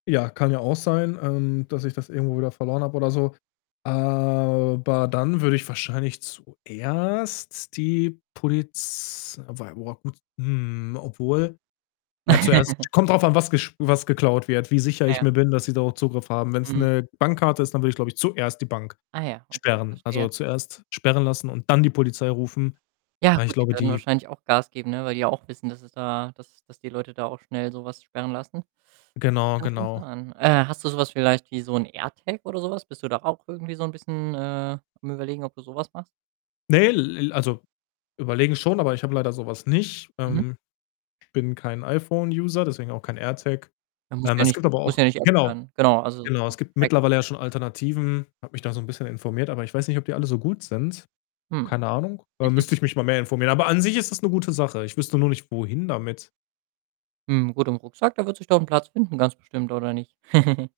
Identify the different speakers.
Speaker 1: Ja, kann ja auch sein, ähm, dass ich das irgendwo wieder verloren habe, oder so. Aber dann würde ich wahrscheinlich zuerst die Poliz wobei boah, gut hm, obwohl, ja, zuerst kommt drauf an, was gest was geklaut wird, wie sicher
Speaker 2: Ah,
Speaker 1: ich
Speaker 2: ja.
Speaker 1: mir bin, dass sie darauf Zugriff haben. Wenn's
Speaker 2: Mhm.
Speaker 1: 'ne Bankkarte ist, dann würde ich, glaube ich, zuerst die Bank
Speaker 2: Ah, ja, okay,
Speaker 1: sperren. Also,
Speaker 2: verstehe.
Speaker 1: zuerst sperren lassen und dann die Polizei rufen.
Speaker 2: Ja,
Speaker 1: Aber ich
Speaker 2: gut, die
Speaker 1: glaube,
Speaker 2: werden
Speaker 1: die
Speaker 2: wahrscheinlich auch Gas geben, ne, weil die ja auch wissen, dass es da dass dass die Leute da auch schnell so was sperren lassen.
Speaker 1: Genau,
Speaker 2: Kann schon
Speaker 1: genau.
Speaker 2: sein. Äh, hast du so was vielleicht wie so 'n AirTag oder so was? Bist du da auch irgendwie so 'n bisschen, äh, am Überlegen, ob du so was machst?
Speaker 1: Ne, l l also, überlegen schon, aber ich habe leider so was nicht,
Speaker 2: Mhm.
Speaker 1: ähm, bin kein iPhone-User, deswegen auch kein AirTag.
Speaker 2: Ja, muss
Speaker 1: Ähm,
Speaker 2: ja
Speaker 1: es
Speaker 2: nicht
Speaker 1: gibt aber
Speaker 2: muss
Speaker 1: auch
Speaker 2: ja nicht [unintelligible]
Speaker 1: genau,
Speaker 2: sein. Genau, also
Speaker 1: genau. Es
Speaker 2: so.
Speaker 1: gibt
Speaker 2: [unintelligible]
Speaker 1: mittlerweile ja schon Alternativen. Habe mich da so 'n bisschen informiert, aber ich weiß nicht, ob die alle so gut sind.
Speaker 2: Hm.
Speaker 1: Keine Ahnung, äh, müsste ich mich mal mehr informieren. Aber an sich ist das 'ne gute Sache. Ich wüsste nur nicht, wohin damit.
Speaker 2: Hm, gut, im Rucksack, da wird sich doch 'n Platz finden ganz bestimmt, oder nicht?